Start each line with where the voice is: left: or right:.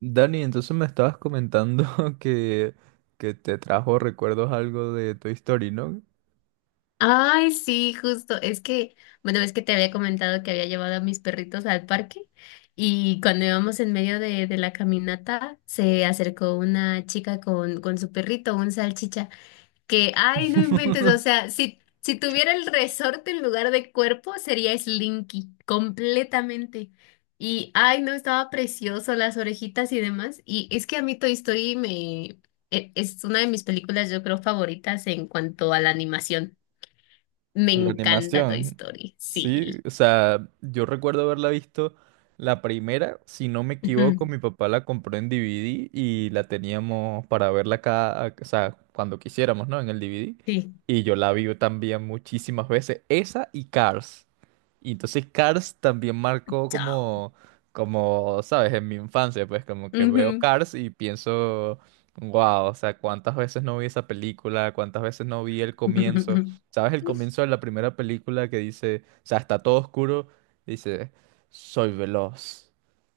right: Dani, entonces me estabas comentando que, que te trajo recuerdos algo de Toy Story, ¿no?
left: Ay, sí, justo. Es que, bueno, es que te había comentado que había llevado a mis perritos al parque y cuando íbamos en medio de la caminata se acercó una chica con su perrito, un salchicha, que, ay, no inventes, o sea, si tuviera el resorte en lugar de cuerpo sería Slinky, completamente. Y, ay, no, estaba precioso, las orejitas y demás. Y es que a mí Toy Story me... Es una de mis películas, yo creo, favoritas en cuanto a la animación. Me
right: La
left: encanta Toy
right: animación,
left: Story.
right: sí,
left: Sí.
right: o sea, yo recuerdo haberla visto la primera, si no me equivoco,
left: Ujú.
right: mi papá la compró en DVD y la teníamos para verla cada, o sea, cuando quisiéramos, ¿no? En el DVD.
left: Sí.
right: Y yo la vi también muchísimas veces, esa y Cars. Y entonces Cars también marcó
left: Chao.
right: como, ¿sabes? En mi infancia, pues como que veo
left: Ujú.
right: Cars y pienso, wow, o sea, cuántas veces no vi esa película, cuántas veces no vi el comienzo. ¿Sabes el comienzo de la primera película que dice? O sea, está todo oscuro, dice, soy veloz,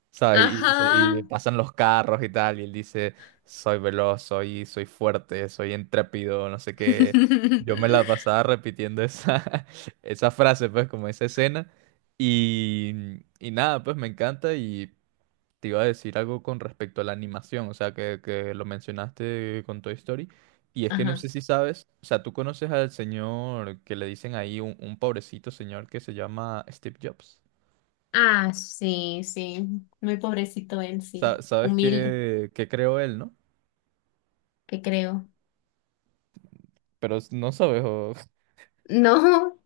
right: ¿sabes? Y
left: Ajá.
right: y pasan los carros y tal, y él dice, soy veloz, soy fuerte, soy intrépido, no sé qué. Yo me la pasaba repitiendo esa, esa frase, pues, como esa escena, y nada, pues me encanta. Te iba a decir algo con respecto a la animación, o sea, que lo mencionaste con Toy Story. Y es que no sé
left: Ajá.
right: si sabes, o sea, tú conoces al señor que le dicen ahí, un pobrecito señor que se llama Steve Jobs.
left: Ah, sí, sí. Muy pobrecito él, sí.
right: ¿Sabes
left: Humilde,
right: qué, qué creó él, no?
left: que creo.
right: ¿No sabes? O-
left: No,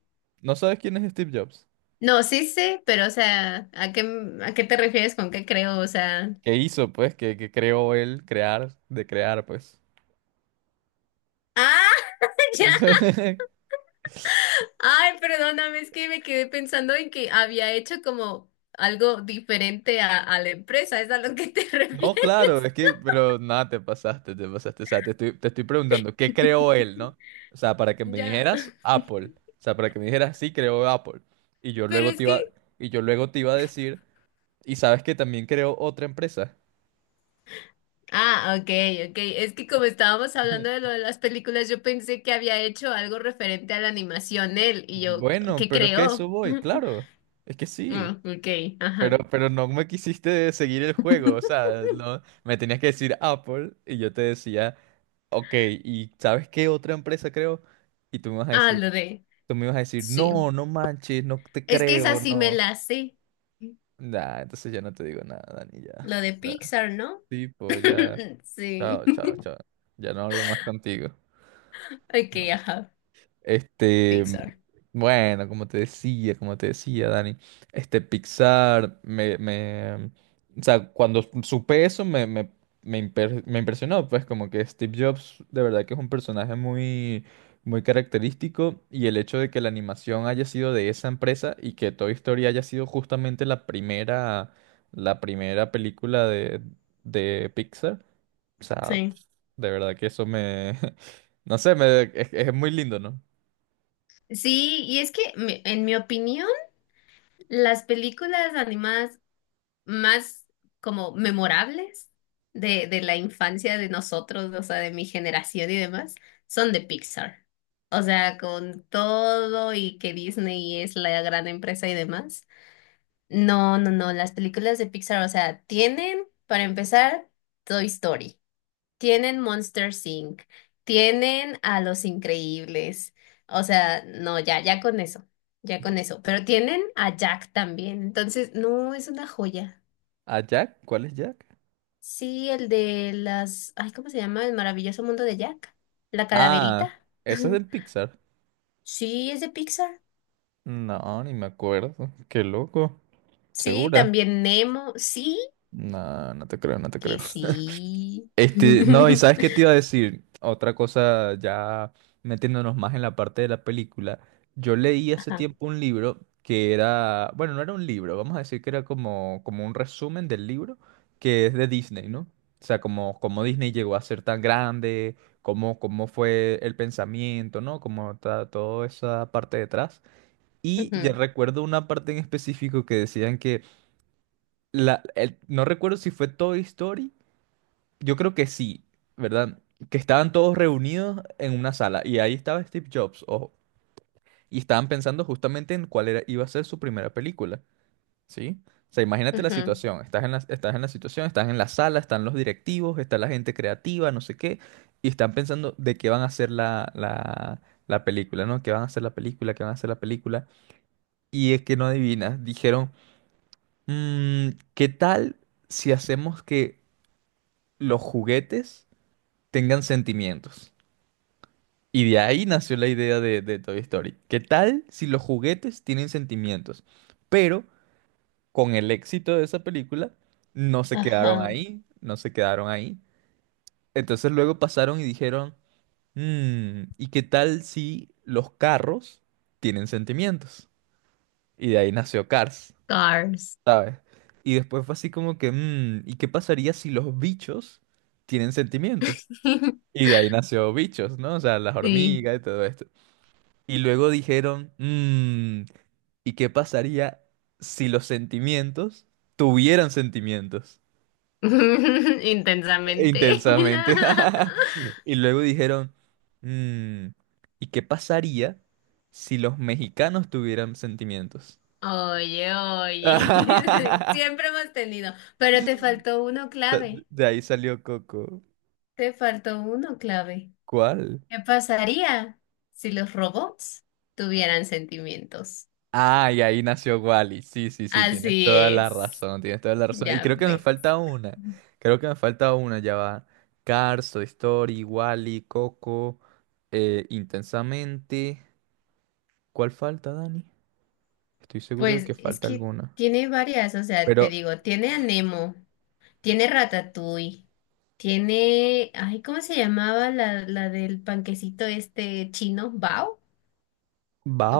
right: ¿No sabes quién es Steve Jobs?
left: no, sí sé, pero o sea, ¿a qué te refieres con qué creo? O sea.
right: ¿Qué hizo, pues? ¿Qué, qué creó él? ¿Crear, de crear, pues?
left: Ah, ya. Ay, perdóname, es que me quedé pensando en que había hecho como algo diferente a la empresa, es a lo que te
right: No,
left: refieres.
right: claro, es que, pero nada, te pasaste, te pasaste. O sea, te estoy preguntando, ¿qué creó él, no? O sea, para que me
left: Ya.
right: dijeras Apple. O sea, para que me dijeras, sí, creó Apple. Y yo
left: Pero
right: luego
left: es
right: te iba,
left: que...
right: y yo luego te iba a decir, ¿y sabes que también creó otra empresa?
left: Ah, ok, ok. Es que como estábamos hablando de lo de las películas, yo pensé que había hecho algo referente a la animación él y yo,
right: Bueno,
left: ¿qué
right: pero es que a eso
left: creó?
right: voy, claro. Es que sí.
left: Ah, ok,
right: Pero,
left: ajá.
right: pero no me quisiste seguir el juego. O sea, no, me tenías que decir Apple y yo te decía, ok, ¿y sabes qué otra empresa creo? Y tú me vas a
left: Ah, lo
right: decir.
left: de...
right: Tú me ibas a decir,
left: Sí.
right: no, no manches, no te
left: Es que esa
right: creo,
left: sí me
right: no.
left: la sé.
right: Nah, entonces ya no te digo nada, Dani, ya.
left: Lo de
right: Nah,
left: Pixar, ¿no?
right: tipo, ya.
left: Sí.
right: Chao, chao, chao. Ya no hablo más contigo.
left: Ok, ajá.
right: Este,
left: Pixar.
right: bueno, como te decía, Dani, este Pixar, o sea, cuando supe eso me impresionó, pues como que Steve Jobs de verdad que es un personaje muy, muy característico, y el hecho de que la animación haya sido de esa empresa y que Toy Story haya sido justamente la primera película de Pixar, o sea,
left: Sí.
right: de verdad que eso me, no sé, me, es muy lindo, ¿no?
left: Sí, y es que en mi opinión, las películas animadas más como memorables de la infancia de nosotros, o sea, de mi generación y demás, son de Pixar. O sea, con todo y que Disney es la gran empresa y demás. No, no, no, las películas de Pixar, o sea, tienen, para empezar, Toy Story, tienen Monsters Inc., tienen a Los Increíbles, o sea, no, ya, ya con eso, pero tienen a Jack también, entonces, no, es una joya.
right: ¿A Jack? ¿Cuál es Jack?
left: Sí, el de las, ay, ¿cómo se llama? El maravilloso mundo de Jack. La
right: Ah,
left: calaverita.
right: ¿ese es del Pixar?
left: Sí, es de Pixar.
right: No, ni me acuerdo. Qué loco.
left: Sí,
right: ¿Segura?
left: también Nemo. Sí,
right: No, no te creo, no te creo.
left: que sí.
right: Este, no, y sabes qué te iba a decir, otra cosa ya metiéndonos más en la parte de la película. Yo leí hace
left: Ajá.
right: tiempo un libro que era, bueno, no era un libro, vamos a decir que era como, como un resumen del libro que es de Disney, ¿no? O sea, como, como Disney llegó a ser tan grande, cómo, cómo fue el pensamiento, ¿no? Toda esa parte detrás. Y ya
left: Ujú,
right: recuerdo una parte en específico que decían no recuerdo si fue Toy Story, yo creo que sí, ¿verdad? Que estaban todos reunidos en una sala y ahí estaba Steve Jobs, ojo, y estaban pensando justamente en cuál era, iba a ser su primera película, ¿sí? O sea, imagínate la
left: ujú.
right: situación, estás en la situación, estás en la sala, están los directivos, está la gente creativa, no sé qué, y están pensando de qué van a hacer la película, ¿no? ¿Qué van a hacer la película? ¿Qué van a hacer la película? Y es que no adivinas, dijeron, "Mm, ¿qué tal si hacemos que los juguetes tengan sentimientos?" Y de ahí nació la idea de Toy Story. ¿Qué tal si los juguetes tienen sentimientos? Pero con el éxito de esa película, no se quedaron
left: Ajá.
right: ahí, no se quedaron ahí. Entonces luego pasaron y dijeron, "Mm, ¿y qué tal si los carros tienen sentimientos?" Y de ahí nació Cars,
left: Cars.
right: ¿sabes? Y después fue así como que, "Mm, ¿y qué pasaría si los bichos tienen sentimientos?" Y de ahí nació Bichos, ¿no? O sea, las
left: Sí.
right: hormigas y todo esto. Y luego dijeron, "Mm, ¿y qué pasaría si los sentimientos tuvieran sentimientos
left: Intensamente.
right: intensamente?" Y luego dijeron, "Mm, ¿y qué pasaría si los mexicanos tuvieran sentimientos?"
left: Oye, oye. Siempre hemos tenido. Pero te faltó uno clave.
right: De ahí salió Coco.
left: Te faltó uno clave.
right: ¿Cuál?
left: ¿Qué pasaría si los robots tuvieran sentimientos?
right: Ah, y ahí nació Wally. Sí, sí, sí, tienes
left: Así
right: toda la
left: es.
right: razón, tienes toda la razón. Y
left: ¿Ya
right: creo que me
left: ves?
right: falta una. Creo que me falta una, ya va. Cars, Toy Story, Wally, Coco, Intensamente. ¿Cuál falta, Dani? Estoy seguro de
left: Pues
right: que
left: es
right: falta
left: que
right: alguna.
left: tiene varias, o sea,
right: Pero,
left: te digo, tiene a Nemo, tiene Ratatouille, tiene, ay, ¿cómo se llamaba la del panquecito este chino? ¿Bao?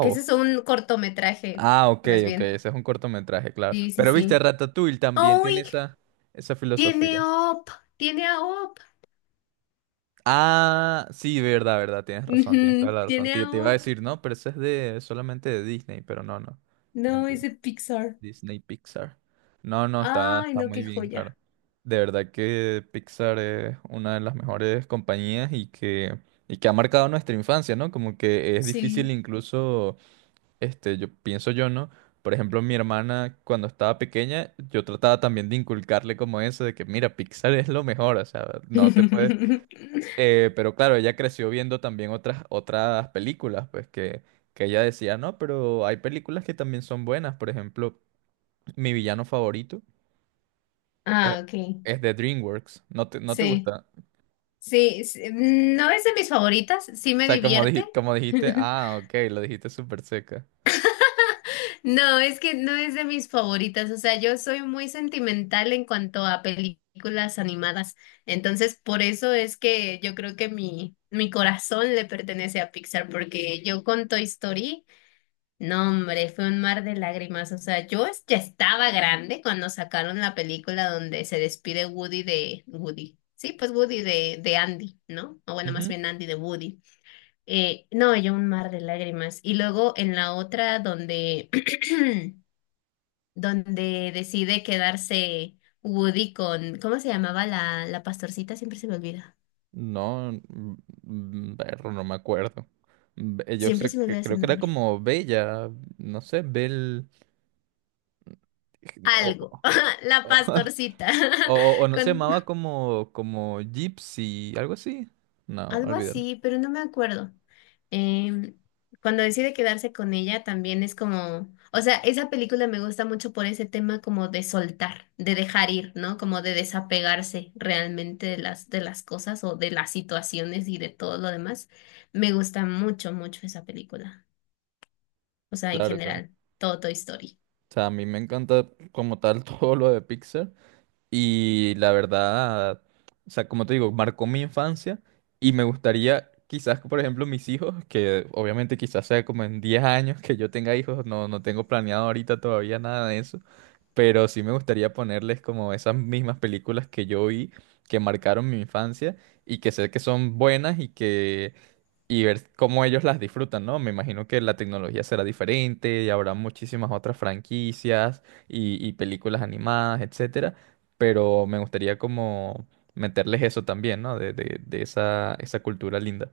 left: Que ese es un cortometraje,
right: Ah, ok,
left: más
right: ok,
left: bien.
right: ese es un cortometraje, claro.
left: Sí, sí,
right: Pero viste,
left: sí.
right: Ratatouille también tiene
left: ¡Uy!
right: esa, esa
left: Tiene
right: filosofía.
left: a Up, tiene a Up.
right: Ah, sí, verdad, verdad, tienes razón, tienes toda
left: Ujú,
right: la razón.
left: tiene a
right: Te iba a
left: Up.
right: decir, no, pero eso es de solamente de Disney, pero no, no.
left: No,
right: Mentira.
left: es de Pixar.
right: Disney Pixar. No, no, está,
left: Ay,
right: está
left: no,
right: muy
left: qué
right: bien, claro.
left: joya.
right: De verdad que Pixar es una de las mejores compañías, y que ha marcado nuestra infancia, ¿no? Como que es difícil
left: Sí.
right: incluso, este, yo pienso yo, ¿no? Por ejemplo, mi hermana cuando estaba pequeña, yo trataba también de inculcarle como eso, de que mira, Pixar es lo mejor, o sea, no te puedes pero claro, ella creció viendo también otras, otras películas, pues que ella decía, no, pero hay películas que también son buenas. Por ejemplo, mi villano favorito es,
left: Ah, ok.
right: es de DreamWorks. No te
left: Sí.
right: gusta?
left: Sí, sí, no es de mis favoritas, sí
right: O
left: me
right: sea, como,
left: divierte.
right: como dijiste, ah, ok, lo dijiste súper seca.
left: No, es que no es de mis favoritas, o sea, yo soy muy sentimental en cuanto a películas animadas, entonces por eso es que yo creo que mi corazón le pertenece a Pixar, porque yo con Toy Story... No, hombre, fue un mar de lágrimas. O sea, yo ya estaba grande cuando sacaron la película donde se despide Woody de Woody. Sí, pues Woody de Andy, ¿no? O bueno, más
right: Ujú.
left: bien Andy de Woody. No, yo un mar de lágrimas. Y luego en la otra donde, donde decide quedarse Woody con, ¿cómo se llamaba la pastorcita? Siempre se me olvida.
right: No, perro, no me acuerdo. Yo
left: Siempre
right: sé
left: se me
right: que
left: olvida su
right: creo que era
left: nombre.
right: como Bella, no sé, Bel... o-
left: Algo.
right: o-
left: La pastorcita.
right: No se
left: Con,
right: llamaba como, como Gypsy, algo así. No,
left: algo
right: olvídalo.
left: así, pero no me acuerdo. Em, cuando decide quedarse con ella también es como, o sea, esa película me gusta mucho por ese tema como de soltar, de dejar ir, ¿no? Como de desapegarse realmente de las cosas o de las situaciones y de todo lo demás. Me gusta mucho, mucho esa película. O sea, en
right: Claro, claro.
left: general, todo Toy Story.
right: O sea, a mí me encanta como tal todo lo de Pixar. Y la verdad, o sea, como te digo, marcó mi infancia. Y me gustaría, quizás, que, por ejemplo, mis hijos, que obviamente quizás sea como en 10 años que yo tenga hijos, no, no tengo planeado ahorita todavía nada de eso. Pero sí me gustaría ponerles como esas mismas películas que yo vi, que marcaron mi infancia y que sé que son buenas, y que y ver cómo ellos las disfrutan, ¿no? Me imagino que la tecnología será diferente y habrá muchísimas otras franquicias y películas animadas, etcétera, pero me gustaría como meterles eso también, ¿no? De, de esa, esa cultura linda.